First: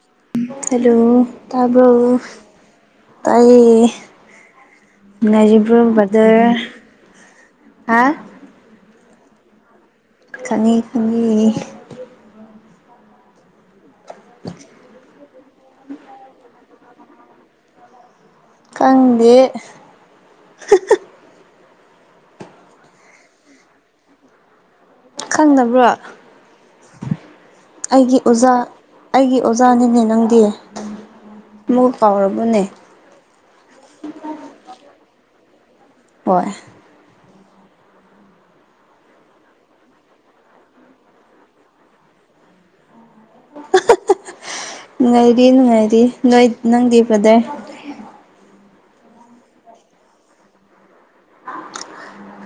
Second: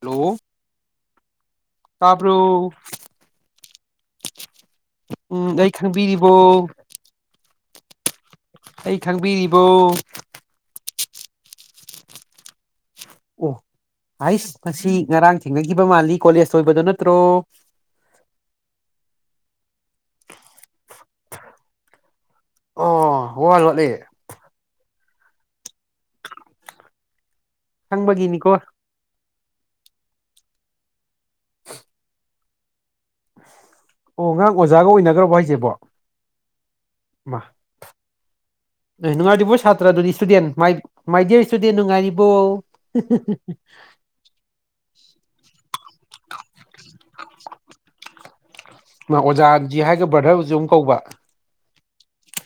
hello hello ꯇꯕꯔꯣ ꯇꯥꯕ꯭ꯔꯣ ꯇꯥꯏ ꯑꯦ ꯎꯝ ꯑꯩ ꯅꯨꯡꯉꯥꯏꯔꯤꯕꯣ ꯕꯗꯔ ꯈꯪꯕꯤꯔꯤꯕꯣ ꯍꯥ ꯑꯩ ꯈꯪꯕꯤꯔꯤꯕꯣ ꯈꯪꯉꯤ ꯈꯪꯉꯤ ꯑꯣ ꯍꯥꯏꯁ ꯃꯁꯤ ꯉꯔꯥꯡ ꯊꯦꯡꯅꯈꯤꯕ ꯃꯥꯜꯂꯤ ꯀꯣꯂꯦꯖ ꯂꫭꯏꯕꯗꯣ ꯅꯠꯇ꯭ꯔꯣ ꯈꯪꯗꯦ [unintelligible] ꯑꯣ ꯋꯥ ꯂꯣꯠꯂꯦ ꯈꯪꯅꯕ꯭ꯔꯣ ꯑꯩꯒꯤ ꯈꯪꯕꯒꯤꯅꯤꯀꯣ ꯑꯣꯖꯥ ꯑꯩꯒꯤ ꯑꯣꯖꯥꯅꯤꯅꯦ ꯅꯪꯗꯤ ꯑꯃꯨꯛ ꯀꯥꯎꯔꯕꯅꯦ ꯑꯣ ꯉꯉꯔꯥꯡ ꯑꯣꯖꯥꯒ ꯑꯣꯏꯅꯈ꯭ꯔꯕꯣ ꯍꯥꯏꯁꯦꯕꯣ ꯍꯣꯏ [inaudible] ꯅꯨꯡꯉꯥꯏꯔꯤꯕꯣꯏ ꯁꯥꯇ꯭ꯔ ꯑꯗꯨꯗꯤ student my my dear student ꯅꯨꯡꯉꯥꯏꯔꯤꯕꯣ ꯅꯨꯡꯉꯥꯏꯔꯤ ꯅꯨꯡꯉꯥꯏꯔꯤ ꯅꯣꯏ ꯅꯪꯗꯤ ꯕ꯭ꯔꯗꯔ ꯑꯣꯖꯥꯖꯤ ꯍꯥꯏꯒ ꯕ꯭ꯔꯙꯔꯕꯨꯁꯨ ꯑꯃ ꯀꯧꯕ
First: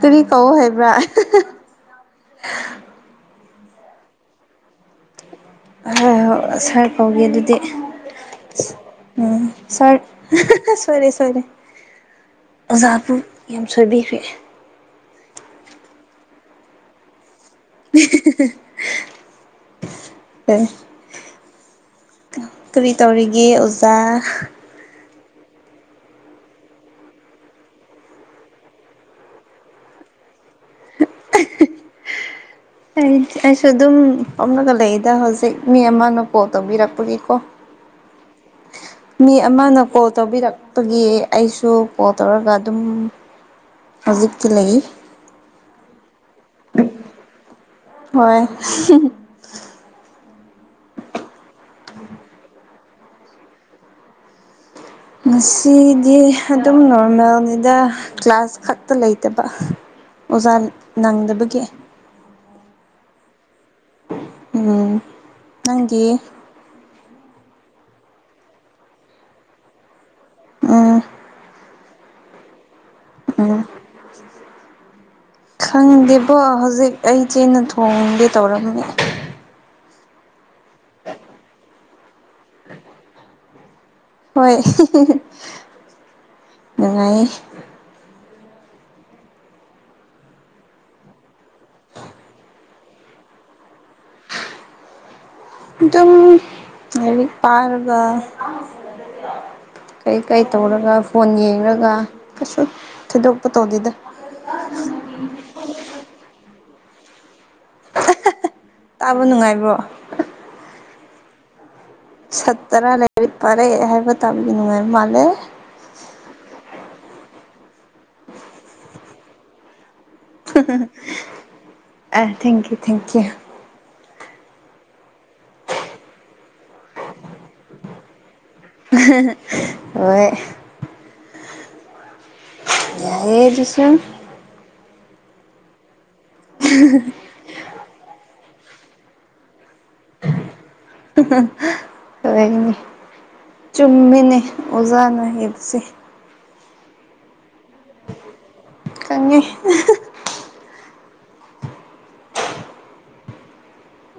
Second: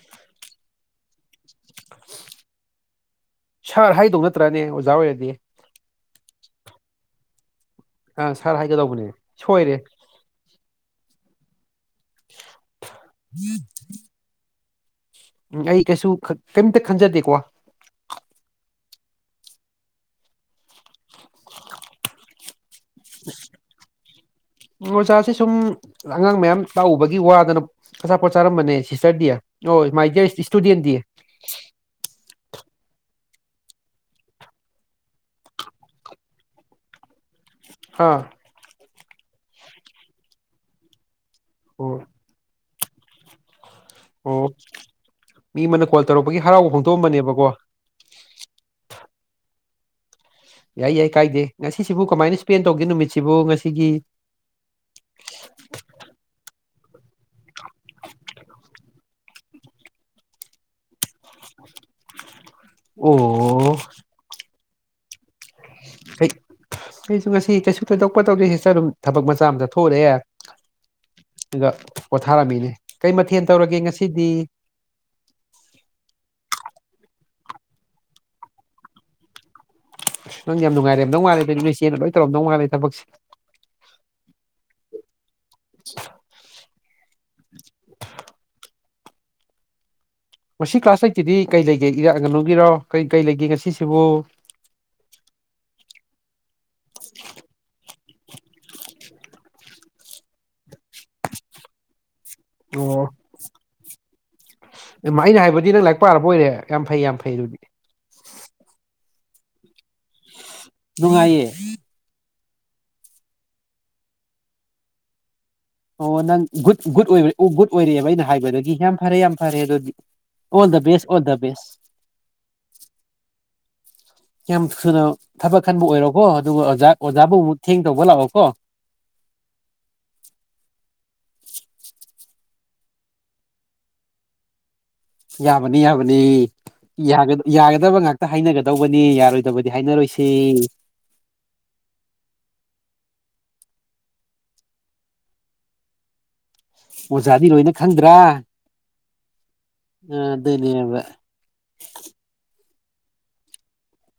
ꯀꯔꯤ ꯀꯧ ꯍꯥꯏꯕ꯭ꯔꯥ [unintelligible] ꯁꯥꯔ ꯍꯥꯏꯗꯧ ꯅꯠꯇ꯭ꯔꯅꯦ ꯑꯣꯖꯥ ꯑꯣꯏꯔꯗꯤ [unintelligible] ꯁꯥꯔ ꯀꯧꯒꯦ ꯑꯗꯨꯗꯤ ꯑ ꯁꯥꯔ ꯍꯥꯏꯒꯗꯧꯕꯅꯦ ꯎ ꯁꯣꯏꯔꯦ ꯁꯥꯔ [unintelligible] ꯁꫭꯏꯔꯦ ꯁꫭꯏꯔꯦ ꯑꯣꯖꯥꯕꯨꯨ ꯌꯥꯝ ꯁꯣꯏꯕꯤꯈ꯭ꯔꯦ ꯎꯝ ꯑꯩ ꯀꯩꯁꯨ ꯀꯩꯝꯇ ꯈꯟꯖꯗꯦꯀꯣ [unintelligible] ꯀꯔꯤ ꯇꯧꯔꯤꯒꯦ ꯑꯣꯖꯥ ꯑꯣꯖꯥꯁꯦ ꯁꯨꯝ ꯑꯉꯥꯡ ꯃꯌꯥꯝ ꯂꯥꯛꯎꯕꯒꯤ ꯋꯥꯗꯅ ꯑꯆꯥꯄꯣꯠ ꯆꯥꯔꯝꯕꯅꯦ ꯁꯤꯁꯇꯔꯗꯤ ꯑꯣ ꯃꯥꯏꯖ ꯏꯁꯇꯨꯗꯦꯟꯗꯤ ꯑꯩ ꯑꯩꯁꯨ ꯑꯗꯨꯝ ꯄꯣꯝꯂꯒ ꯂꯩꯗ ꯍꯧꯖꯤꯛ ꯃꯤ ꯑꯃꯅ ꯀꯣꯜ ꯇꯧꯕꯤꯔꯛꯄꯒꯤꯀꯣ ꯍꯥꯥ ꯃꯤ ꯑꯃꯅ ꯀꯣꯜ ꯇꯧꯕꯤꯔꯛꯄꯒꯤ ꯑꯩꯁꯨ ꯑꯣ ꯀꯣꯜ ꯇꯧꯔꯒ ꯑꯗꯨꯝ ꯑꯣ ꯍꯧꯖꯤꯛꯇꯤ ꯂꯩ ꯃꯤ ꯑꯃꯅ ꯀꯣꯜ ꯇꯧꯔꯛꯄꯒꯤ ꯍꯔꯥꯎꯕ ꯐꯣꯡꯗꯣꯛꯑꯝꯕꯅꯦꯕꯀꯣ ꯍꯣꯏ [unintelligible] ꯌꯥꯏ ꯌꯥꯏ ꯀꯥꯏꯗꯦ ꯉꯁꯤꯁꯤꯕꯨ ꯀꯃꯥꯏꯅ ꯏꯁ꯭ꯄꯦꯟ ꯇꯧꯒꯦ ꯅꯨꯃꯤꯠꯁꯤꯕꯨ ꯉꯁꯤꯒꯤ ꯉꯁꯤꯗꯤ ꯑꯗꯨꯝ ꯅꯣꯔꯃꯦꯜꯅꯤꯗ ꯀ꯭ꯂꯥꯁ ꯈꯛꯇ ꯂꯩꯇꯕ ꯑꯣꯖꯥ ꯅꯪꯗꯕꯒꯤ ꯑꯣ ꯎꯝ ꯅꯪꯒꯤ ꯑꯩ ꯑꯩꯁꯨ ꯉꯁꯤ ꯀꯩꯁꯨ ꯀꯣꯏꯗꯣꯛꯄ ꯇꯧꯗꯣꯏꯁꯤꯆ ꯑꯗꯨꯝ ꯊꯕꯛ ꯃꯆꯥ ꯑꯃꯆꯥꯊꯣꯛꯎꯔꯦ ꯎꯝ ꯑꯗꯨꯗ ꯄꯣꯊꯥꯔꯝꯃꯤꯅꯦ ꯀꯩ ꯃꯊꯦꯜ ꯎꯝ ꯇꯧꯔꯒꯦ ꯉꯁꯤꯗꯤ ꯈꯪꯗꯦꯕꯣ ꯍꯧꯖꯤꯛ ꯑꯩꯆꯦꯅ ꯊꯣꯡꯗꯦ ꯇꯧꯔꯝꯃꯦ ꯅꯪ ꯌꯥꯝꯅꯨꯡꯉꯥꯏꯔꯝ ꯅꯧ ꯃꯥꯜꯂꯦ ꯅꯣꯏ ꯆꯦꯅ ꯂꯣꯏ ꯇꯧꯔꯝꯗꯧ ꯃꯥꯜꯂꯦ ꯊꯕꯛꯦ ꯍꯣꯏ [unintelligible] ꯅꯨꯡꯉꯥꯏꯌꯦ ꯉꯁꯤ ꯀ꯭ꯂꯥꯁ ꯑꯩꯠꯇꯗꯤ ꯀꯩ ꯂꯩꯒꯦ ꯏꯔꯥꯛ ꯑꯒꯅꯨꯒꯤꯔꯣ ꯀꯩ ꯀꯩ ꯂꯩꯒꯦ ꯉꯁꯤꯁꯤꯕꯨ ꯑꯗꯨꯝ [unintelligible] ꯄꯥꯔ ꯀꯩꯀꯩ ꯇꯧꯔꯒ ꯐꯣꯟ ꯌꯦꯡꯔꯒ ꯀꯁꯨ ꯑꯣ ꯗꯨꯛꯄ ꯇꯧꯗꯦꯗ [unintelligible] ꯑꯩꯅ ꯍꯥꯏꯕꯗꯩ ꯅꯪ ꯂꯥꯏꯛ ꯄꯥꯔꯕꫭꯏꯔꯦ ꯌꯥꯝ ꯐꯩ ꯌꯥꯝ ꯐꯩ ꯑꯗꯨꯗꯤ ꯇꯥꯕ ꯅꯨꯡꯉꯥꯏꯕ꯭ꯔꯣ ꯅꯨꯡꯉꯥꯏꯌꯦ ꯁꯠ ꯇꯔꯥ ꯂꯩꯔꯤꯛ ꯄꯥꯔꯦ ꯍꯥꯏꯕ ꯇꯥꯕꯒꯤ ꯅꯨꯡꯉꯥꯏꯕ ꯃꯥꯜꯂꯦ ꯑꯣ ꯅꯪ ꯒꯨꯗ ꯒꯨꯗ ꯑꯣꯏꯕ ꯑꯣ ꯒꯨꯗ ꯑꯣꯏꯔꯛꯑꯦꯕ ꯑꯩꯅ ꯍꯥꯏꯕꯗꯒꯤ ꯌꯥꯝ ꯐꯔꯦ ꯌꯥꯝ ꯐꯔꯦ ꯑꯗꯨꯗꯤ all the best all the ꯕꯦꯁ [unintelligible] ꯑ ꯊꯦꯡꯀ ꯌꯨ ꯊꯦꯡꯀ꯭ꯌꯨ ꯌꯥꯝ ꯊꯨꯅ ꯊꯕꯛ ꯈꯟꯕ ꯑꯣꯏꯔꯣꯀꯣ ꯑꯗꯨꯒ ꯑꯣꯖꯥ ꯑꯣꯖꯥꯕꯨ ꯑꯃꯨꯛ ꯊꯦꯡ ꯇꯧꯕ ꯂꯥꯛꯑꯣꯀꯣ [unintelligible] ꯍꯣꯏ ꯌꯥꯏꯌꯦ ꯑꯥꯗꯨꯁꯨꯝ ꯌꯥꯕꯅꯤ ꯌꯥꯕꯅꯤ ꯌꯥꯒꯗ ꯌꯥꯒꯗꯕ ꯉꯥꯛꯇ ꯍꯥꯏꯅꯒꯗꯧꯕꯅꯤ ꯌꯥꯔꯣꯏꯗꯕꯗꯤ ꯍꯥꯏꯅꯔꯣꯏꯁꯤ [unintelligible] ꯍꯣꯏꯅꯤ ꯆꯨꯝꯃꯤꯅꯦ ꯑꯣꯖꯥꯅ ꯍꯩꯕꯁꯦ ꯑꯣꯖꯥꯗꯤ ꯂꯣꯏꯅ ꯈꯪꯗ꯭ꯔꯥ ꯑ ꯈꯪꯉꯦ ꯑꯗꯨꯅꯦꯕ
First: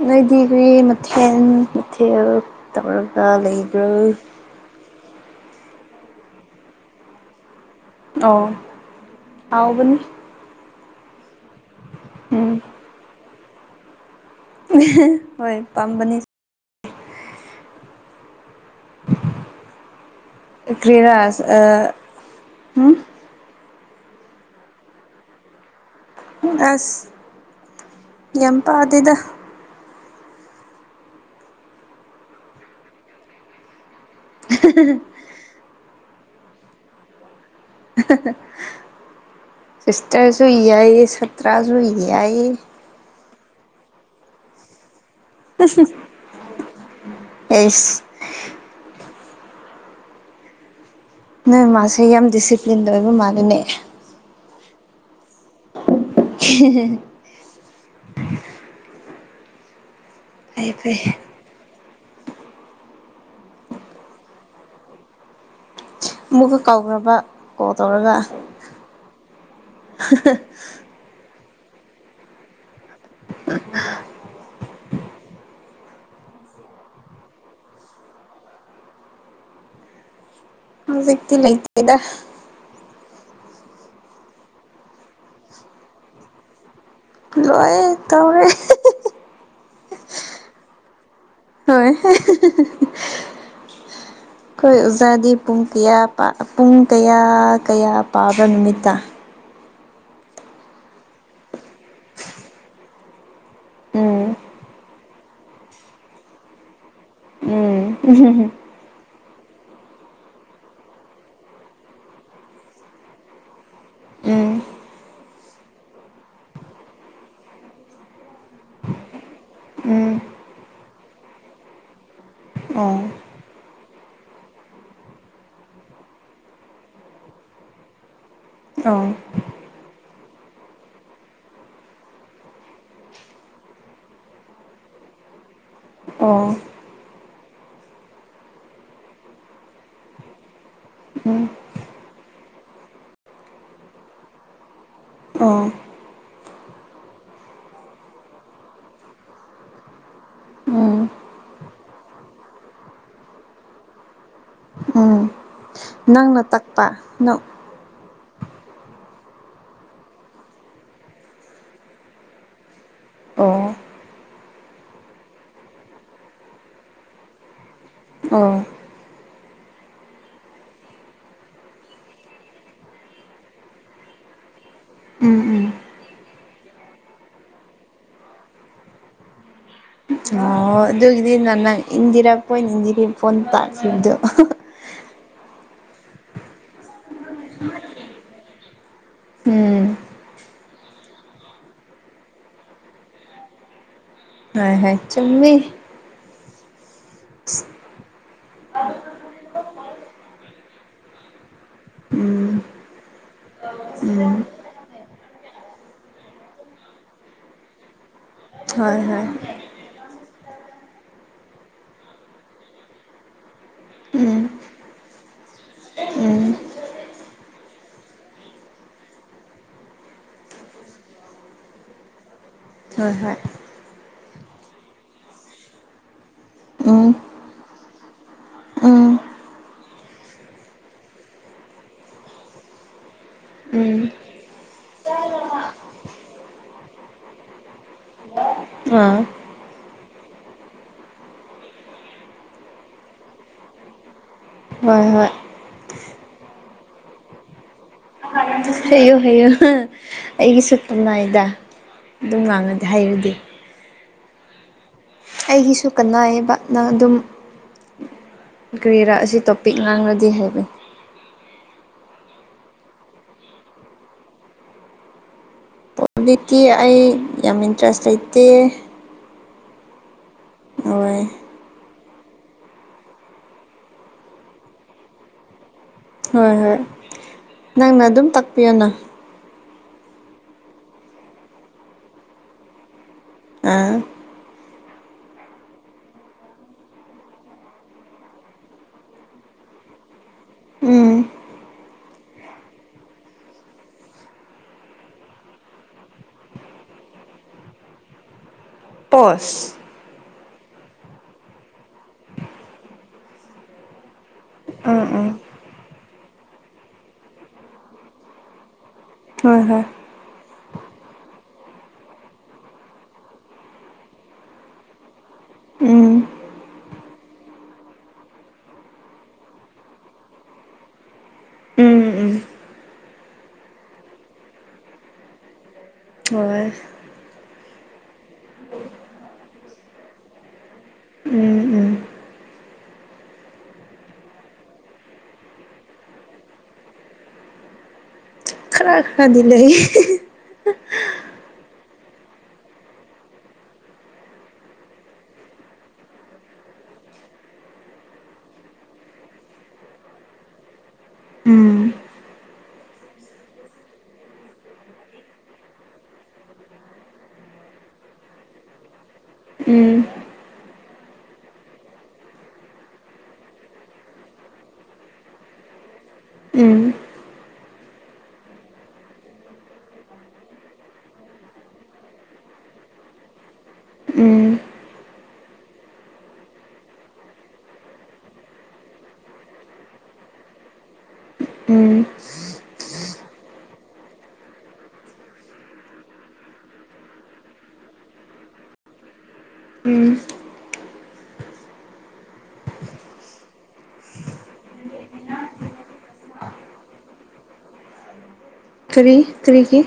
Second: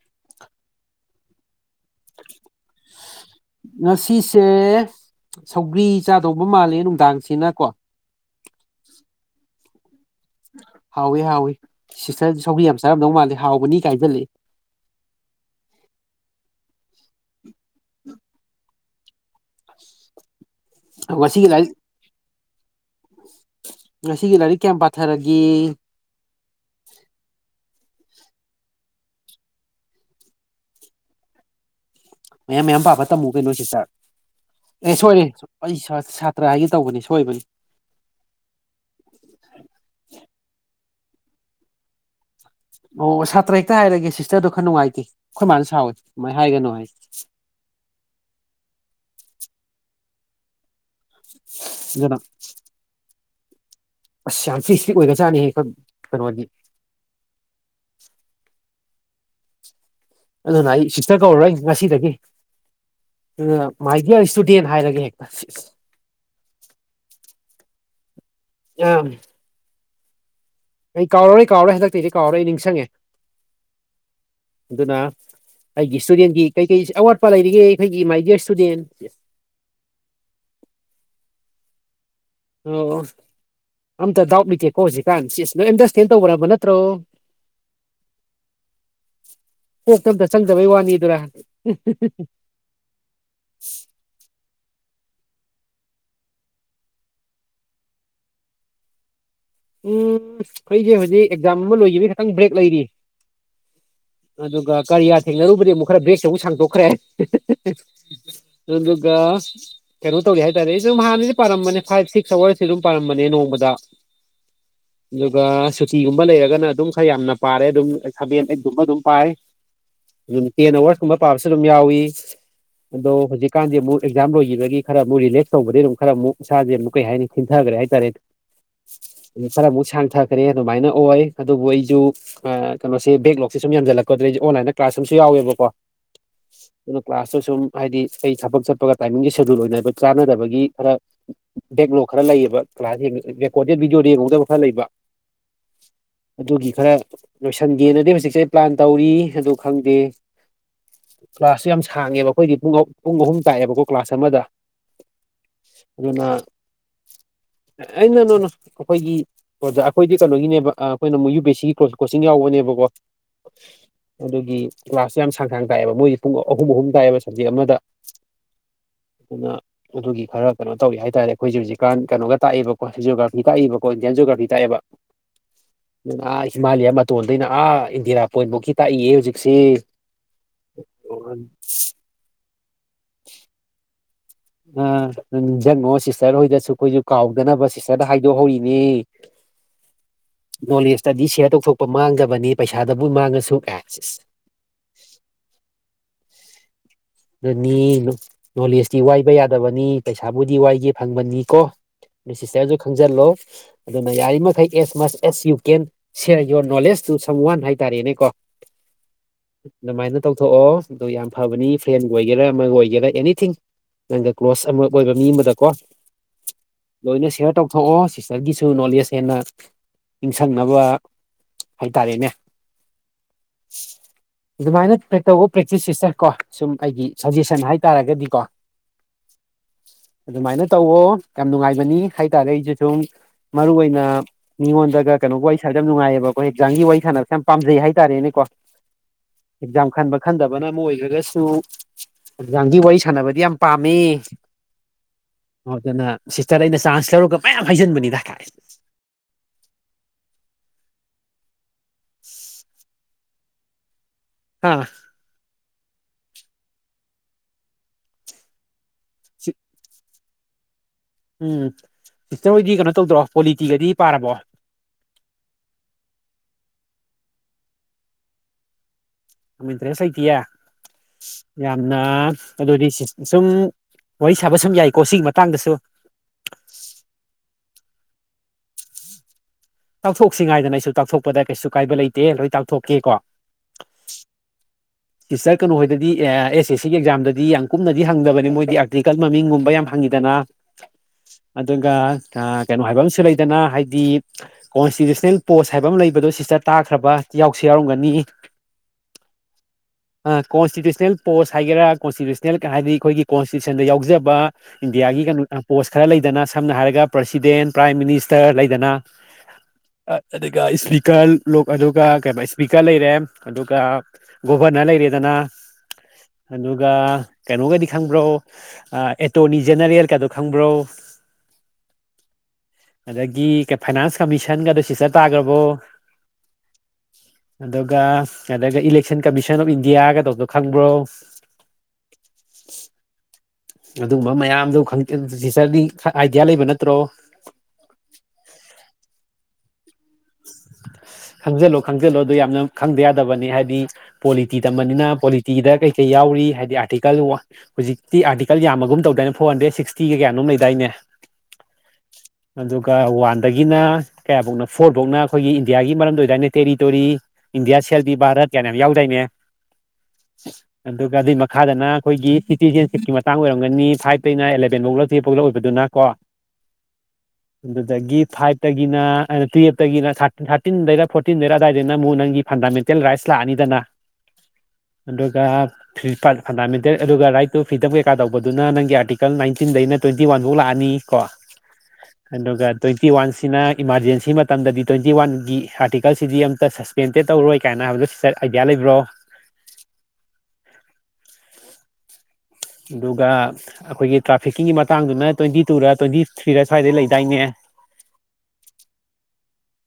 ꯅꯣꯏꯗꯤ ꯒ꯭ꯔꯤ ꯃꯊꯦꯜ ꯃꯊꯦꯜ ꯇꯧꯔꯒ ꯂꯩꯕ꯭ꯔꯣꯏ ꯁꯦ ꯁꯧꯒ꯭ꯔꯤ ꯆꯥꯗꯧꯕ ꯃꯥꯜꯂꯦ ꯅꯨꯡꯗꯥꯡꯁꯤꯅ ꯀꯣ ꯑꯣ ꯑꯥꯎꯕꯅꯤ ꯍꯥꯎꯏ ꯍꯥꯎꯏ ꯁꯤꯁꯇꯔ ꯎꯝ ꯁꯧꯕꯤ ꯌꯥꯝ ꯆꯥꯔꯝꯗꯧ ꯃꯥꯜꯂꯦ ꯍꯥꯎꯕꯅꯤ ꯀꯥꯏꯁꯤꯜꯂꯦ [unintelligible] ꯍꯣꯏ ꯄꯥꯝꯕꯅꯤ ꯉꯁꯤꯒꯤ ꯂꯥꯏꯔꯤꯛ [unintelligible] ꯎꯝ ꯉꯁꯤꯒꯤ ꯂꯥꯏꯔꯤꯛ ꯀꯌꯥꯝ ꯄꯥꯊꯔꯒꯦ ꯑꯁ ꯌꯥꯝ ꯄꯥꯗꯦꯗ ꯃꯌꯥꯝ ꯃꯌꯥꯝ ꯄꯥꯕ ꯇꯝꯃꯨ ꯀꯩꯅꯣ ꯁꯤꯁꯥꯔ ꯑꯦ ꯁꯣꯏꯔꯦ ꯑꯩ ꯁꯥꯇ꯭ꯔ ꯍꯥꯏꯒꯦ ꯇꯧꯕꯅꯦ ꯁꯣꯏꯕꯅꯤ [unintelligible] ꯁꯤꯁꯇꯔꯁꯨ ꯁꯠꯇ꯭ꯔꯥꯁꯨ ꯌꯥꯌꯦ ꯑꯣ ꯁꯥꯇ꯭ꯔ ꯍꯦꯛꯇ ꯍꯥꯏꯔꯒꯦ ꯁꯤꯁꯇꯔꯗꯣ ꯈꯔ ꯅꯨꯡꯉꯥꯏꯇꯦ ꯑꯩꯈꯣꯏ ꯃꯥꯅ ꯁꯥꯎꯋꯦ ꯀꯃꯥꯏ ꯍꯥꯏꯒꯅꯨ ꯍꯥꯏ ꯑꯦꯁ ꯅꯣꯏ ꯃꯥꯁꯦ ꯑꯗꯨꯅ ꯌꯥꯝ ꯗꯤꯁꯤꯄ꯭ꯂꯤꯟ ꯑꯣꯏꯕ ꯃꯥꯜꯂꯅꯦ ꯑꯁ ꯌꯥꯝꯇꯤ ꯏꯁꯤꯛ [unintelligible] ꯑꯣꯏ ꯀꯩꯅꯣꯅꯤ [unintelligible] ꯑꯗꯨꯅ ꯐꯩ ꯑꯩ ꯐꯩ ꯁꯤꯁꯇꯔ ꯀꯧꯔꯔꯣꯏ ꯑꯩ ꯉꯁꯤꯗꯒꯤ ꯃꯥꯥꯏ ꯗꯤꯔꯥ ꯏꯁꯇꯨꯗꯦꯟ ꯍꯥꯏꯔꯒꯦ ꯍꯦꯛꯇ ꯑꯃꯨꯛꯀ ꯀꯥꯎꯈ꯭ꯔꯕ ꯀꯣꯜ ꯇꯧꯔꯒ [unintelligible] [unintelligible] ꯑꯩ ꯀꯥꯎꯔꯣꯏ ꯀꯥꯎꯔ ꯍꯗꯛꯇꯗꯤ ꯀꯥꯎꯔ ꯑꯩ ꯅꯤꯡꯁꯤꯡꯉꯦ [unintelligible] ꯑꯗꯨꯅ ꯑꯩꯒꯤ ꯏꯁꯇꯨꯗꯦꯟꯒꯤ ꯀꯩꯀꯩ ꯑꯋꯥꯠꯄ ꯂꯩꯔꯤꯒꯦ ꯑꯩꯈꯣꯏꯒꯤ ꯃꯥꯏ ꯗꯗꯤꯌꯔ ꯏꯁꯇꯨꯗꯦꯟ ꯍꯧꯖꯤꯛꯇꯤ ꯂꯩꯇꯗ ꯑꯣ ꯑꯝꯇ ꯗꯥꯎꯠ ꯂꯩꯇꯦꯀꯣ ꯍꯧꯖꯤꯛꯀꯥꯟ ꯁꯤꯁ ꯅꯣꯏ ꯑꯟꯗꯔꯁꯇꯦꯟ ꯇꯧꯔꯥꯕ ꯅꯠꯇ꯭ꯔꯣ ꯂꯣꯏꯦ ꯇꯧꯔꯦ ꯀꯣꯛꯇꯝꯇ ꯆꯪꯗꯕꯩ ꯋꯥꯅꯤ ꯑꯗꯨꯔ ꯍꯣꯏ ꯑꯩꯈꯣꯏ [unintelligible] ꯑꯩꯈꯣꯏ ꯑꯣꯖꯥꯗꯤ ꯄꯨꯡ ꯀꯌꯥ ꯄꯨꯡ ꯀꯌꯥ ꯀꯌꯥ ꯄꯥꯕ ꯅꯨꯃꯤꯠꯇ ꯎꯝ ꯑꯩꯈꯣꯏꯁꯦ ꯍꯧꯖꯤꯛ ꯑꯦꯛꯖꯥꯝ ꯑꯃ ꯂꯣꯏꯈꯤꯕꯒꯤ ꯈꯈꯤꯇꯪ ꯕ꯭ꯔꯦꯛ ꯂꯩꯔꯤ ꯎꯝ ꯑꯗꯨꯒ ꯀꯔꯤꯌꯥ ꯊꯦꯡꯅꯔꯨꯕꯗꯤ ꯑꯃꯨꯛ ꯈꯔ ꯕ꯭ꯔꯦꯛꯁ ꯑꯃꯨꯛ ꯁꯥꯡꯗꯣꯛꯈ꯭ꯔꯦ ꯎꯝꯝꯝ [unintelligible] ꯀꯩꯅꯣ ꯇꯧꯒꯦ ꯍꯥꯏꯇꯥꯥꯔꯗꯤ ꯑꯩꯁꯨ ꯍꯥꯟꯅꯗꯤ ꯄꯥꯔꯝꯕꯅꯦꯏ [unintelligible] ꯁꯤꯁ ꯑꯋꯥꯔꯁꯤ ꯑꯗꯨꯝ ꯄꯥꯔꯝꯕꯅꯦ ꯅꯣꯡꯃꯗ ꯎꯝ ꯑꯗꯨꯒ ꯁꯨꯇꯤꯒꯨꯝꯕ ꯂꯩꯔꯒꯅ ꯑꯗꯨꯝ ꯈꯔ ꯌꯥꯝꯅ ꯄꯥꯔꯦ ꯑꯗꯨꯝ ꯁꯚꯦꯟ ꯑꯩꯠꯀꯨꯝꯕ ꯑꯗꯨꯝ ꯄꯥꯏ ꯎꯝ ꯑꯗꯨꯝ ꯇꯦꯟ ꯑꯋꯥꯔꯁ ꯀꯨꯝꯕ ꯄꯥꯕꯁꯨ ꯑꯗꯨꯝ ꯌꯥꯎꯏ ꯑꯣ ꯑꯗꯣ ꯍꯧꯖꯤꯛꯀꯥꯟꯗꯤ ꯑꯃꯨꯛ ꯑꯦꯛꯖꯥꯝ ꯂꯣꯏꯈꯤꯕꯒꯤ ꯈꯔ ꯑꯃꯨꯛ ꯔꯤꯂꯦꯛꯁ ꯇꯧꯕꯗꯒꯤ ꯑꯗꯨꯝ ꯈꯔ ꯑꯃꯨꯛ ꯏꯁꯥꯁꯦ ꯑꯃꯨꯛ ꯀꯩ ꯍꯥꯏꯅꯤ [unintelligible] ꯑ ꯈꯔꯃꯨꯛ ꯁꯥꯡꯊꯈ꯭ꯔꯦ ꯑꯗꯨꯃꯥꯏꯅ ꯑꯣꯏ ꯑꯗꯨꯕꯨ ꯑꯩꯁꯨ ꯀꯩꯅꯣꯁꯦ ꯕꯦꯛꯂꯣꯛꯁꯦ ꯁꯨꯝ ꯌꯥꯝꯟꯖꯂꯛꯀꯗꯩꯗꯤ ꯑꯣꯟꯂꯥꯏꯟꯗ ꯀ꯭ꯂꯥꯁ ꯁꯨꯝꯁꯨ ꯌꯥꯎꯋꯦꯕꯀꯣ ꯑ ꯑꯗꯨꯅ ꯀ꯭ꯂꯥꯁꯇꯨ ꯁꯨꯝ ꯍꯥꯏꯗꯤ ꯑꯩ ꯊꯕꯛ ꯆꯠꯄꯒ ꯇꯥꯏꯃꯤꯡꯒꯤ ꯁꯦꯗꯨꯜ ꯑꯣꯏꯅꯕ ꯆꯥꯟꯅꯗꯕꯒꯤ ꯈꯔ ꯎꯝ ꯕꯦꯛꯂꯣꯛ ꯈꯔ ꯂꯩꯌꯦꯕ ꯀ꯭ꯂꯥꯁ ꯔꯦꯀꯣꯔꯗꯦꯠ ꯚꯗꯤꯑꯣꯗ ꯌꯦꯡꯍꯧꯗꯕ ꯈꯔ ꯂꯩꯕ ꯑ ꯑꯗꯨꯒꯤ ꯈꯔ ꯂꯣꯏꯁꯟꯒꯦꯅꯗꯤ ꯍꯧꯖꯤꯛꯁꯦ ꯄ꯭ꯂꯥꯟ ꯇꯧꯔꯤ ꯑꯗꯨ ꯈꯪꯗꯦ ꯎꯝ ꯀ꯭ꯂꯥꯁꯁꯨ ꯌꯥꯝ ꯁꯥꯡꯉꯦꯕ ꯑꯩꯈꯣꯏꯗꯤ ꯄꯨꯡ ꯄꯨꯡ ꯑꯍꯨꯝ ꯇꯥꯏꯑꯦꯕꯀꯣ ꯀ꯭ꯂꯥꯁ ꯑꯃꯗ ꯎꯝ ꯅꯪꯅ ꯑꯗꯨꯅ ꯇꯛꯄ ꯅꯪ ꯑꯩꯅ ꯅꯨꯅ ꯑꯩꯈꯣꯏꯒꯤ ꯑꯣꯖ ꯑꯩꯈꯣꯏꯗꯤ ꯀꯩꯅꯣꯒꯤꯅꯦꯕ ꯑꯩꯈꯣꯏꯅ ꯑꯃꯨꯛ ꯌꯨ ꯕꯤ ꯑꯦ ꯁꯤꯒꯤ ꯀꯣꯆꯤꯡ ꯌꯥꯎꯕꯅꯦꯕꯀꯣ ꯑꯣ ꯑꯗꯨꯒꯤ ꯀ꯭ꯂꯥꯁꯁꯨ ꯌꯥꯝ ꯁꯥꯡ ꯁꯥꯡ ꯇꯥꯏꯑꯕ ꯃꯣꯏꯗꯤꯦ ꯄꯨꯡ ꯑꯍꯨꯝ ꯑꯍꯨꯝ ꯇꯥꯏꯑꯦꯕ ꯁꯞꯖꯦꯛ ꯑꯃꯗ ꯑꯣ ꯑꯗꯨꯅ ꯑꯗꯨꯒꯤ ꯈꯔ ꯀꯩꯅꯣ ꯇꯧꯋꯤ ꯍꯥꯏꯇꯥꯔꯦ ꯑꯩꯈꯣꯏꯖꯤ ꯍꯧꯖꯤꯛꯀꯥꯟ ꯀꯩꯅꯣꯒ ꯇꯥꯛꯏꯕꯀꯣ ꯐꯤꯖꯤꯑꯣꯒ꯭ꯔꯥꯐꯤ ꯇꯥꯛꯏꯕꯀꯣ ꯇꯦꯟꯖꯒꯔꯕꯤ ꯇꯑꯕ ꯎꯝ ꯎꯝ ꯑꯥ ꯍꯤꯃꯥꯂꯌꯥ ꯃꯇꯣꯟꯜꯗꯩꯅ ꯑꯥ ꯏꯟꯗꯤꯔꯥ ꯄꯣꯏꯟꯃꯨꯛꯀꯤ ꯇꯥꯛꯏꯌꯦ ꯍꯧꯖꯤꯛꯁꯤ ꯑꯣ ꯑꯗꯨꯒꯤꯗꯤ ꯅ ꯅꯪ ꯏꯟꯖꯤꯔꯥ ꯄꯣꯏꯅ ꯏꯟꯖꯤꯔꯤ ꯐꯣꯟ ꯇꯥꯛꯈꯤꯕꯗꯣ ꯑ ꯆꯪꯉꯣ ꯁꯤꯁꯇꯔ ꯍꯣꯏꯗꯁꯨ ꯑꯩꯈꯣꯏꯁꯨ ꯀꯥꯎꯗꯅꯕ ꯁꯤꯁꯇꯔꯗ ꯍꯥꯏꯗꯣꯛꯍꯧꯔꯤꯅꯦ ꯎꯝ ꯅꯣꯂꯦꯖꯇꯗꯤ ꯁꯤꯌꯥꯔ ꯇꯧꯊꯣꯛꯄ ꯃꯥꯡꯖꯕꯅꯤ ꯄꯩꯁꯥꯗꯕꯨ ꯃꯥꯡꯉꯁꯨ ꯑꯦ ꯍ ꯍ ꯆꯃꯤ ꯅꯅꯤ ꯅꯣꯂꯦꯖꯇꯤ ꯋꯥꯏꯠ ꯄꯕ ꯌꯥꯗꯕꯅꯤ ꯄꯩꯁꯥꯕꯨꯗꯤ ꯋꯥꯏꯒꯤꯦ ꯐꯪꯕꯅꯤ ꯀꯣ ꯑꯗꯨ ꯎꯝ ꯁꯤꯁꯇꯔꯁꯨ ꯈꯪꯖꯤꯜꯂꯣ ꯑꯗꯨꯅ ꯎꯝ ꯌꯥꯔꯤꯃꯈꯩ ꯑꯦꯁ ꯃꯁ ꯑꯦꯁ ꯌꯨ ꯀꯦꯟ ꯁ ꯌꯣꯔ ꯅꯣꯂꯦꯖꯇꯨ ꯁꯝ ꯋꯥꯟ ꯍꯥꯏꯇꯥꯔꯦꯅꯦ ꯀꯣ ꯍꯣꯏ ꯍꯣꯏ ꯑꯗꯨꯃꯥꯏꯅ ꯇꯧꯊꯣꯛꯑꯣ ꯑꯗꯨ ꯌꯥꯝ ꯐꯕꯅꯤ ꯐ꯭ꯔꯦꯟꯒꯤ ꯑꯣꯏꯒꯦꯔꯥ ꯑꯃꯒ ꯑꯣꯏꯒꯦꯔꯥ ꯑꯦꯅꯤꯊꯤꯡ ꯅꯪꯒ ꯎꯝ ꯀ꯭ꯂꯣꯁ ꯑꯃ ꯑꯣꯏꯕ ꯃꯤ ꯑꯃꯗꯀꯣ ꯎꯝ ꯂꯣꯏꯅ ꯁꯤꯌꯥꯔ ꯇꯧꯊꯣꯛꯑꯣ ꯁꯤꯁꯇꯔꯒꯤꯁꯨ ꯅꯣꯂꯦꯖ ꯍꯦꯟꯅ ꯅꯤꯡꯁꯤꯡꯅꯕ ꯍ ꯇꯥꯔꯅꯦ ꯍꯣꯏ ꯍꯣꯏ [inaudible] ꯑꯗꯨꯃꯥꯏꯅ ꯄꯦꯛ ꯇꯧꯕ ꯄ꯭ꯔꯦꯛꯇꯤꯁ ꯁꯤꯁꯇꯔ ꯀꯣ ꯁꯨꯝ ꯎꯝ ꯑꯩꯒꯤ ꯁꯖꯦꯁꯟ ꯍꯥꯏꯇꯥꯔꯒꯗꯤꯀꯣ ꯎꯝ ꯑꯗꯨꯃꯥꯏꯅ ꯇꯧꯋ‌ꯣ ꯌꯥꯝ ꯅꯨꯡꯉꯥꯏꯕꯅꯤ ꯍꯥꯏꯇꯥꯔꯦ ꯑꯩꯖꯨ ꯗꯨꯝ ꯃꯔꯨ ꯑꯣꯏꯅ ꯎꯝ ꯃꯤꯉꯣꯟꯗꯒ ꯀꯩꯅꯣꯒ ꯋꯥꯔꯤ ꯁꯥꯟꯕꯁ‌ꯦ ꯌꯥꯝ ꯅꯨꯡꯉꯥꯏꯌꯦꯕꯀꯣ ꯑꯦꯛꯖꯥꯝꯒꯤ ꯋꯥꯔꯤ ꯁꯥꯟꯅꯕꯁꯤ ꯌꯥꯝ ꯄꯥꯝꯖꯩ ꯍꯥꯏꯇꯥꯔꯦꯅꯦꯀꯣ ꯑꯥ ꯑꯦꯛꯖꯥꯝ ꯈꯟꯕ ꯈꯟꯗꯕꯅ ꯑꯃ ꯑꯣꯏꯈ꯭ꯔꯒꯁꯨ ꯑꯦꯛꯖꯥꯝꯒꯤ ꯋꯥꯔꯤ ꯁꯥꯟꯅꯕꯗꯤ ꯌꯥꯝ ꯄꯥꯝꯃꯤ ꯍꯣꯏ ꯍꯣꯏ ꯉ‌ꯣꯗꯅ ꯁꯤꯁꯇꯔ ꯑꯩꯅ ꯆꯥꯟꯁ ꯂꯧꯔꯒ ꯃꯌꯥꯝ ꯍꯩꯖꯤꯟꯕꯅꯤꯗ ꯀꯥꯏꯁ ꯍꯩꯌꯨ ꯍꯩꯌꯨ ꯑꯩꯒꯤꯁꯨ [unintelligible] ꯈꯨꯟꯅꯥꯏꯗ ꯑꯗꯨꯝ ꯉꯥꯡꯉꯗꯤ ꯍꯩꯔꯗꯤ ꯍꯥꯥ ꯑꯩꯒꯤꯁꯨ ꯀꯅꯥꯌꯦꯕꯠꯅ ꯑꯗꯨꯝ ꯒ꯭ꯔꯦꯔꯥ ꯑꯁꯤ ꯇꯣꯄꯤꯛ ꯉꯥꯡꯂꯗꯤ ꯍꯥꯏꯕꯅꯤ ꯎꯝ ꯁꯤꯁꯇꯔ ꯍꯣꯏꯗꯤ ꯀꯩꯅꯣ ꯇꯧꯗ꯭ꯔꯣ ꯄꯣꯂꯤꯇꯤꯒꯗꯤ ꯄꯥꯔꯕꯣ ꯍꯧꯖꯤꯛꯇꯤ ꯑꯩ ꯌꯥꯝ ꯏꯟꯇꯔꯦꯁ ꯂꯩꯇꯦ ꯅꯃꯤ ꯏ ꯇ꯭ꯔꯦꯁ ꯑꯇꯌꯥ ꯍꯣꯏ ꯌꯥꯝꯅ ꯑꯗꯨꯗꯤ ꯁꯨꯝ ꯋꯥꯔꯤ ꯁꯥꯕ ꯁꯨꯝ ꯌꯥꯏꯀꯣ ꯁꯤꯒꯤ ꯃꯇꯥꯡꯗꯁꯨ ꯍꯣꯏ ꯍꯣꯏ ꯅꯪꯅ ꯑꯗꯨꯝ ꯇꯥꯛꯄꯤꯌꯅ ꯇꯥꯛꯊꯣꯛꯁꯤ ꯉꯥꯏꯗꯅ ꯑꯩꯁꯨ ꯇꯥꯛꯊꯣꯛꯄꯗ ꯀꯩꯁꯨ ꯀꯥꯏꯕ ꯂꯩꯇꯦ ꯂꯣꯏ ꯇꯥꯛꯊꯣꯛꯀꯦ ꯀꯣ ꯑꯥ [inaudible] ꯇꯤꯆꯔ ꯀꯩꯅꯣꯍꯣꯏꯗꯗꯤ ꯑꯦꯁ ꯑꯦꯁ ꯁꯤꯒꯤ ꯑꯦꯛꯖꯥꯝꯗꯗꯤ ꯌꯥꯝ ꯀꯨꯞꯅꯗꯤ ꯍꯪꯗꯕꯅꯦ ꯃꯣꯏꯗꯤ ꯑꯥꯔꯇꯤꯀꯜ ꯃꯃꯤꯡꯒꯨꯝꯕ ꯌꯥꯝ ꯍꯪꯉꯤꯗꯅ ꯎꯝ ꯑꯗꯨꯒ ꯀꯩꯅꯣ ꯍꯥꯏꯕ ꯑꯃꯁꯨ ꯂꯩꯗꯅ ꯍꯥꯏꯗꯤ ꯀꯣꯟꯁꯇꯤꯇ꯭ꯌꯨꯁꯅꯦꯜ ꯄꯣꯁ ꯍꯥꯏꯕ ꯑꯃ ꯂꯩꯕꯗꯣ ꯁꯤꯁꯇꯔ ꯇꯥꯈ꯭ꯔꯕ ꯌꯥꯎꯁꯨ ꯌꯥꯎꯔꯝꯒꯅꯤ ꯄ‌ꯣꯁ ꯑꯥ ꯀꯣꯟꯁꯇꯤꯇ꯭ꯌꯨꯁꯅꯦꯜ ꯄꯣꯁ ꯍꯥꯏꯒꯦꯔꯥ ꯀꯣꯟꯁꯇꯤꯇ꯭ꯌꯨꯁꯅꯦꯜ ꯀ ꯍꯥꯏꯗꯤ ꯑꯩꯈꯣꯏꯒꯤ ꯀꯣꯟꯁꯇꯤꯇ꯭ꯌꯨꯁꯟꯗ ꯌꯥꯎꯖꯕ ꯏꯟꯗꯤꯌꯥꯒꯤ ꯀꯩꯅꯣ ꯑꯥ ꯄꯣꯁ ꯈꯔ ꯂꯩꯗꯅ ꯁꯝꯅ ꯍꯥꯏꯔꯒ ꯄ꯭ꯔꯁꯤꯗꯦꯟ ꯄ꯭ꯔꯥꯏꯝ ꯃꯤꯅꯤꯁꯇꯔ ꯂꯩꯗꯅ ꯍꯣꯏ ꯍꯣꯏ ꯑ ꯑꯗꯨꯒ ꯏꯁꯄꯤꯀꯔ ꯂꯨꯞ ꯑꯗꯨꯒ ꯀꯩꯕ ꯏꯁꯄꯤꯀꯔ ꯂꯩꯔꯦ ꯑꯗꯨꯒ ꯒꯣꯕꯅꯔ ꯂꯩꯔꯦꯗꯅ ꯎꯝ ꯑꯗꯨꯒ ꯀꯩꯅꯣꯒꯗꯤ ꯈꯪꯕ꯭ꯔꯣ ꯑꯥ ꯑꯦꯇꯣꯔꯅꯤ ꯖꯦꯅꯔꯦꯜ ꯀꯥꯏꯗꯣ ꯈꯪꯕ꯭ꯔꯣ ꯎꯝ ꯎꯝ ꯑꯗꯒꯤ ꯀꯩ ꯐꯥꯏꯅꯥꯟꯁ ꯀꯃꯤꯁꯟꯒꯗ‌ꯣ ꯁꯤꯁꯇꯔ ꯇꯥꯈ꯭ꯔꯕꯣ ꯍꯣꯏ ꯑꯗꯨꯒ ꯀ ꯏꯂꯦꯛꯁꯟ ꯀꯃꯤꯁꯟ ꯑꯣꯐ ꯏꯟꯗꯤꯌꯥꯒꯗꯧꯕꯗꯣ ꯈꯪꯕ꯭ꯔꯣ ꯎꯝ ꯎꯝ ꯑꯗꯨꯒꯨꯝꯕ ꯃꯌꯥꯝꯗ‌ꯣ ꯈꯪꯇꯤꯟ ꯇꯤꯆꯔꯗꯤ ꯈꯔ ꯑꯥꯏꯗꯤꯌꯥ ꯂꯩꯕ ꯅꯠꯇ꯭ꯔꯣ ꯈꯔꯥ ꯈꯔꯥꯗꯤ ꯂꯩ ꯈꯪꯖꯤꯜꯂꯣ ꯈꯪꯖꯤꯜꯂꯣ ꯑꯗꯨ ꯌꯥꯝꯅ ꯈꯪꯗ ꯌꯥꯗꯕꯅꯤ ꯍꯥꯏꯗꯤ ꯄꯣꯂꯤꯇꯤ ꯇꯝꯕꯅꯤꯅ ꯄꯣꯂꯤꯇꯤꯗ ꯀꯩꯀꯩ ꯌꯥꯎꯔꯤ ꯍꯥꯏꯗꯤ ꯑꯥꯔꯇꯤꯀꯜ ꯋꯥꯟ ꯍꯧꯖꯤꯛꯇꯤ ꯑꯥꯔꯇꯤꯀꯜ ꯌꯥꯝꯃꯒꯨꯝ ꯇꯧꯗꯥꯏꯅꯦ ꯐꯣꯔ ꯍꯟꯗ꯭ꯔꯦꯠ ꯁꯤꯛꯁꯇꯤꯒ ꯀꯌꯥꯅꯣꯝ ꯂꯩꯗꯥꯏꯅꯦ ꯎꯝ ꯑꯗꯨꯒ ꯋꯥꯟꯗꯒꯤꯅ ꯀꯌꯥꯕꯨꯛꯅ‌ꯣ ꯐꯣꯔꯐꯧꯅ ꯑꯩꯈꯣꯏꯒꯤ ꯏꯟꯗꯤꯌꯥꯒꯤ ꯃꯔꯝꯗ ꯑꯣꯏꯗꯥꯏꯅ‌ꯦ ꯇꯦꯔꯤꯇꯣꯔꯤ ꯏꯟꯗꯤꯌꯥ ꯁꯦꯜꯗꯤ ꯚꯥꯔꯠ ꯀꯥꯏꯅ ꯌꯥꯝ ꯌꯥꯎꯗꯥꯏꯅꯦ ꯎꯝ ꯑꯗꯨꯒ ꯑꯗꯨꯏ ꯃꯈꯥꯗꯅ ꯑꯩꯈꯣꯏꯒꯤ ꯁꯤꯇꯤꯖꯦꯟꯁꯤꯞꯀꯤ ꯃꯇꯥꯡ ꯑꯣꯏꯔꯝꯒꯅꯤ ꯐꯥꯏꯚꯇꯩꯅ ꯑꯦꯂꯕꯦꯟꯐꯧ ꯂ ꯆꯦ ꯄꯣꯛꯂꯧ ꯑꯣꯏꯕꯗꯨꯅ ꯀꯣ ꯎꯝ ꯑꯗꯨꯗꯒꯤ ꯐꯥꯏꯚꯇꯒꯤꯅ ꯑꯗꯨꯗ ꯇꯨꯌꯦꯞꯇꯒꯤ ꯅꯪ ꯊꯥꯔꯇꯤꯟꯗꯔ ꯐꯣꯔꯇꯤꯟꯗꯩꯔ ꯑꯗꯨꯗꯥꯏꯗꯩ ꯅ ꯑꯃꯨ ꯅꯪꯒꯤ ꯐꯟꯗꯥꯃꯦꯟꯇꯦꯜ ꯔꯥꯏꯠꯁ ꯂꯥꯛꯑꯅꯤꯗꯅ ꯎꯝ ꯑꯗꯨꯒ ꯐꯟꯗꯥꯃꯦꯟꯇꯦꯜ ꯑꯗꯨꯒ ꯔꯥꯏꯠ ꯇꯨ ꯐ꯭ꯔꯤꯗꯝ ꯀꯩꯀꯥ ꯇꯧꯕꯗꯨꯅ ꯅꯪꯒꯤꯥꯔꯇꯤꯀꯜ ꯅꯥꯏꯟꯇꯤꯟꯗꯩꯅ ꯇ꯭ꯋꯦꯟꯇꯤ ꯋꯥꯟꯐꯥꯎ ꯂꯥꯛꯑꯅꯤ ꯀꯣ ꯎꯝ ꯑꯗꯨꯒ ꯇ꯭ꯋꯦꯟꯇꯤ ꯋꯥꯟꯁꯤꯅ ꯏꯃꯥꯔꯖꯦꯟꯁꯤ ꯁꯤ ꯃꯇꯝꯗꯗꯤ ꯇ꯭ꯋꯦꯟꯇꯤ ꯋꯥꯟꯒꯤ ꯑꯥꯔꯇꯤꯀꯜꯁꯤꯗꯤ ꯑꯝꯇ ꯁꯁꯄꯦꯟꯗꯦꯠ ꯇꯧꯔꯣꯏ ꯀꯥꯏꯅ ꯍꯥꯏꯕꯗꯣ ꯑꯥꯏꯗꯤꯌꯥ ꯂꯩꯕ꯭ꯔꯣ ꯎꯝ ꯑꯗꯨꯒ ꯑꯩꯈꯣꯏꯒꯤ ꯇ꯭ꯔꯥꯐꯤꯛꯀꯤꯡꯒꯤ ꯃꯇꯥꯡꯗꯨꯅ ꯇ꯭ꯋꯦꯟꯇꯤ ꯇꯨꯔꯥ ꯇ꯭ꯋꯦꯟꯇꯤ ꯊ꯭ꯔꯤꯗ ꯁ꯭ꯋꯥꯏꯗꯩ ꯂꯩꯗꯥꯏꯅꯦ ꯀ꯭ꯔꯤ ꯀ꯭ꯔꯤꯒꯤ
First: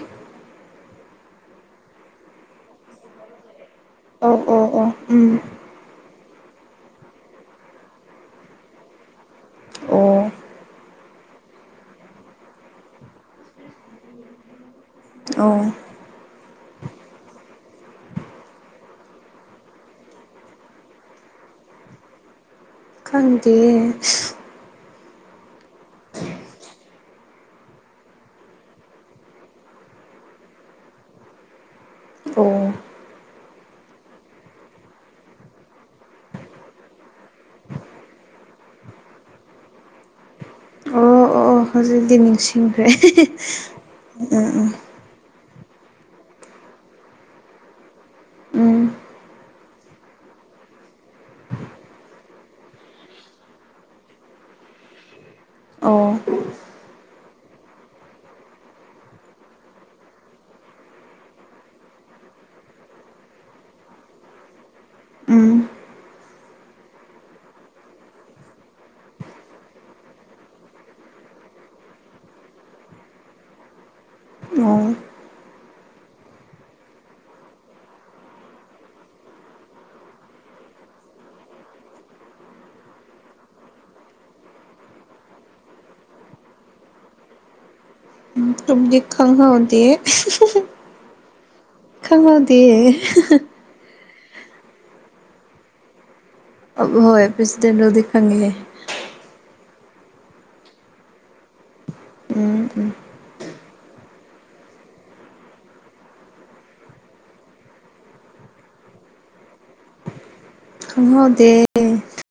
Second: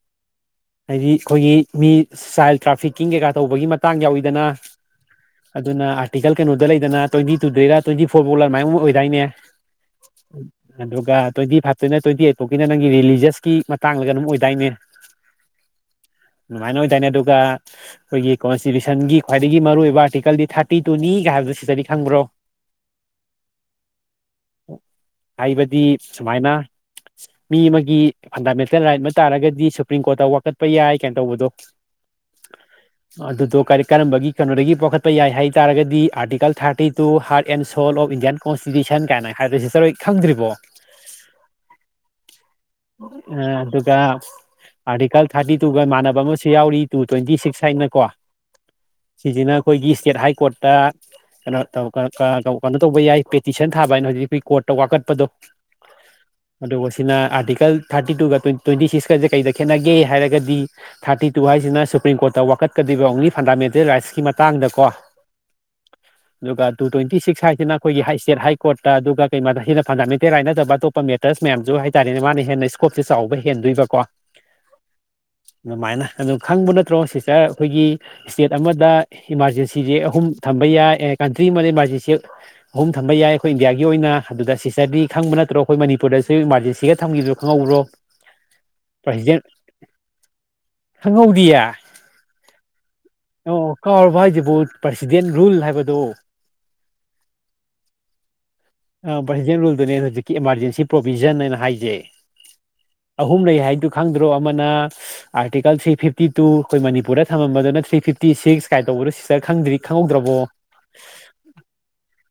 ꯍꯥꯏꯗꯤ ꯑꯩꯈꯣꯏꯒꯤ ꯃꯤ ꯆꯥꯏꯜ ꯇ꯭ꯔꯥꯐꯤꯛꯀꯤꯡ ꯀꯩꯀꯥ ꯇꯧꯕꯒꯤ ꯃꯇꯥꯡ ꯑꯣ ꯌꯥꯎꯋꯤꯗꯅ ꯑꯣ ꯑꯣ ꯎꯝ ꯑꯗꯨꯅ ꯑꯥꯔꯇꯤꯀꯜ ꯀꯩꯅꯣꯗ ꯂꯩꯗꯅ ꯇ꯭ꯋꯦꯟꯇꯤ ꯇꯨꯗꯩꯔ ꯇ꯭ꯋꯦꯟꯇꯤ ꯐꯣꯔ ꯐꯥꯎꯂ ꯑꯗꯨꯃꯥꯏꯅꯃ ꯑꯣꯏꯗꯥꯏꯅꯦ ꯑꯣ ꯑꯗꯨꯒ ꯇ꯭ꯋꯦꯟꯇꯤ ꯐꯥꯏꯚꯇꯩꯅ ꯇ꯭ꯋꯦꯟꯇꯤ ꯑꯩꯠ ꯐꯥꯎꯒꯤꯅ ꯅꯪꯒꯤ ꯔꯤꯂꯤꯖꯁꯀꯤ ꯃꯇꯥꯡꯂ ꯀꯩꯅ‌ꯣꯝ ꯑꯣꯏꯗꯥꯏꯅꯦ ꯑꯣ ꯑꯗꯨꯃꯥꯏꯅ ꯑꯣꯏꯗꯥꯏꯅ‌ꯦ ꯑꯗꯨꯒ ꯑꯩꯈꯣꯏꯒꯤ ꯀꯣꯟꯁꯇꯤꯇ꯭ꯌꯨꯁꯟꯒꯤ ꯈ꯭ꯋꯥꯏꯗꯒꯤ ꯃꯔꯨꯑꯣꯏꯕ ꯑꯥꯔꯇꯤꯀꯜꯗꯤ ꯊꯥꯔꯇꯤ ꯇꯨꯅꯤꯒ ꯍꯥꯏꯕꯗꯨ ꯁꯤꯁꯇꯔꯗꯤ ꯈꯪꯕ꯭ꯔꯣ [inaudible] ꯈꯪꯗꯦ ꯍꯥꯏꯕꯗꯤ ꯁꯨꯃꯥꯏꯅ ꯃꯤ ꯑꯃꯒꯤ ꯐꯟꯗꯥꯃꯦꯟꯇꯦꯜ ꯔꯥꯏꯠ ꯃꯠꯇꯥꯔꯒꯗꯤ ꯁꯨꯄ꯭ꯔꯤꯝ ꯀꯣꯔꯠꯇ ꯋꯥ ꯆꯠꯄ ꯌꯥꯏ ꯀꯩꯅꯣ ꯇꯧꯕꯗꯣ ꯑꯣ ꯑꯗꯨꯗꯣ ꯀꯔꯤ ꯀꯔꯝꯕꯒꯤ ꯀꯩꯅꯣꯗꯒꯤ ꯄꯣꯛꯈꯠꯄ ꯌꯥꯏ ꯍꯥꯏ ꯇꯥꯔꯒꯗꯤ article thirty two heart and soul of Indian constitution ꯀꯥꯏꯅ ꯍꯥꯏꯗꯣꯏꯁꯤ ꯆꯠꯣꯏ ꯈꯪꯗ꯭ꯔꯤꯕꯣ ꯑꯣ ꯑꯣ ꯍꯧꯖꯤꯛꯇꯤ ꯅꯤꯡꯁꯤꯡꯈ꯭ꯔꯦ ꯑꯗꯨꯒ ꯎꯝ ꯎꯝ ꯑꯥꯔꯇꯤꯀꯜ ꯊꯥꯔꯇꯤ ꯇꯨꯒ ꯃꯥꯟꯅꯕ ꯑꯃꯁꯨ ꯌꯥꯎꯔꯤ ꯇꯨ ꯇ꯭ꯋꯦꯟꯇꯤ ꯁꯤꯛꯁ ꯍꯥꯏꯅꯀꯣ ꯎꯝ ꯁꯤꯁꯤꯅ ꯑꯩꯈꯣꯏꯒꯤ ꯏꯁꯇꯦꯠ ꯍꯥꯏ ꯀꯣꯔꯠꯇ ꯀꯩꯅꯣ ꯀꯩꯅꯣ ꯇꯧꯕ ꯌꯥꯏ ꯄꯦꯇꯤꯁꯟ ꯊꯥꯕ ꯍꯥꯏꯅ ꯍꯧꯖꯤꯛ ꯑꯩꯈꯣꯏ ꯀꯣꯔꯠꯇ ꯋꯥꯀꯠꯄꯗꯣ ꯑꯣ ꯑꯗꯨꯒ ꯁꯤꯅ ꯑꯥꯔꯇꯤꯀꯜ ꯊꯥꯔꯇꯤ ꯇꯨꯒ ꯇ꯭ꯋꯦꯟꯇꯤ ꯁꯤꯛꯁꯀꯁꯦ ꯀꯩꯗ ꯈꯦꯠꯅꯒꯦ ꯍꯥꯏꯔꯒꯗꯤ ꯊꯥꯔꯇꯤ ꯇꯨ ꯍꯥꯏꯁꯤꯅ ꯁꯨꯄ꯭ꯔꯤꯝ ꯀꯣꯔꯠꯇ ꯋꯥꯀꯠꯀꯗꯕ ꯑꯣꯡꯂꯤ ꯐꯟꯗꯥꯃꯦꯟꯇꯦꯜ ꯔꯥꯏꯠꯁꯀꯤ ꯃꯇꯥꯡꯗ ꯀꯣ ꯎꯝ [inaudible] ꯑꯗꯨꯒ ꯇꯨ ꯇ꯭ꯋꯦꯟꯇꯤ ꯁꯤꯛꯁ ꯍꯥꯏꯁꯤꯅ ꯑꯩꯈꯣꯏꯒꯤ ꯏꯁꯇꯦꯠ ꯍꯥꯏ ꯀꯣꯔꯠꯇ ꯑꯗꯨꯒ ꯀꯩ ꯁꯤꯅ ꯐꯟꯗꯥꯃꯦꯟꯇꯦꯜ ꯔꯥꯏꯠꯠꯇꯕꯇꯣꯄ ꯑꯄ ꯃꯦꯇꯔꯁ ꯃꯌꯥꯝꯁꯨ ꯍꯥꯏꯇꯥꯔꯦꯅꯦ ꯃꯥꯅ ꯍꯦꯟꯅ ꯏꯁꯀꯣꯞꯁꯦ ꯆꯥꯎꯕ ꯍꯦꯟꯗꯣꯏꯕꯀꯣ ꯑꯣ ꯑꯗꯨꯃꯥꯏꯅ ꯑꯗꯨꯣ ꯈꯪꯕ ꯅꯠꯇ꯭ꯔꯣ ꯁꯤꯁꯇꯔ ꯑꯩꯈꯣꯏꯒꯤ ꯏꯁꯇꯦꯠ ꯑꯃꯗ ꯏꯃꯥꯔꯖꯦꯟꯁꯤꯁꯦ ꯑꯍꯨꯝ ꯊꯝꯕ ꯌꯥꯏ ꯀꯟꯇ꯭ꯔꯤ ꯑꯃꯗ ꯏꯃꯥꯔꯖꯦꯟꯁꯤ ꯑꯍꯨꯝ ꯊꯝꯕ ꯌꯥꯏ ꯑꯩꯈꯣꯏ ꯏꯟꯗꯤꯌꯥꯒꯤ ꯑꯣꯏꯅ ꯑꯗꯨꯗ ꯁꯤꯁꯇꯔꯗꯤ ꯈꯪꯕ ꯅꯠꯇ꯭ꯔꯣ ꯑꯩꯈꯣꯏ ꯃꯅꯤꯄꯨꯔꯗꯁꯨ ꯏꯃꯥꯔꯖꯦꯟꯁꯤꯒ ꯊꯝꯈꯤꯕꯗꯨ ꯈꯪꯍꯧꯕ꯭ꯔꯣ ꯇꯒꯤ ꯈꯪ ꯍꯧꯗꯦ ꯈꯪꯍꯧꯗꯤꯌꯥ ꯈꯪꯉꯍꯧꯗꯤꯌꯦ ꯑꯣ ꯀꯥꯎꯔꯕ ꯍꯥꯏꯁꯤꯕꯨ ꯄ꯭ꯔꯁꯤꯗꯦꯟ ꯔꯨꯜ ꯍꯥꯏꯕꯗꯣ ꯍꯣꯏ ꯄꯤꯁꯗꯦꯟꯣꯗꯤ ꯈꯪꯉꯤꯍꯦ ꯑ ꯄ꯭ꯔꯁꯤꯗꯦꯟ ꯔꯨꯜꯗꯨꯅꯦ ꯍꯧꯖꯤꯛꯀꯤ ꯏꯃꯥꯔꯖꯦꯟꯁꯤ ꯄ꯭ꯔꯣꯚꯤꯖꯟ ꯍꯥꯏꯅ ꯍꯥꯏꯖꯦ ꯎꯝ ꯎꯝ ꯑꯍꯨꯝ ꯂꯩ ꯍꯥꯏꯗꯨ ꯈꯪꯗ꯭ꯔꯣ ꯑꯃꯅ ꯑꯥꯔꯇꯤꯀꯜ ꯊ꯭ꯔꯤ ꯐꯤꯞꯇꯤ ꯇꯨ ꯑꯩꯈꯣꯏ ꯃꯅꯤꯄꯨꯔꯗ ꯊꯝꯃꯝꯕꯗꯅ ꯊ꯭ꯔꯤ ꯐꯤꯞꯇꯤ ꯁꯤꯛꯁ ꯀꯥꯏꯅ ꯇꯧꯕꯗꯣ ꯁꯤꯁꯇꯔ ꯈꯪꯗ꯭ꯔꯤ ꯈꯪꯍꯧꯗ꯭ꯔꯕꯣ ꯈꯪꯍꯧꯗꯦ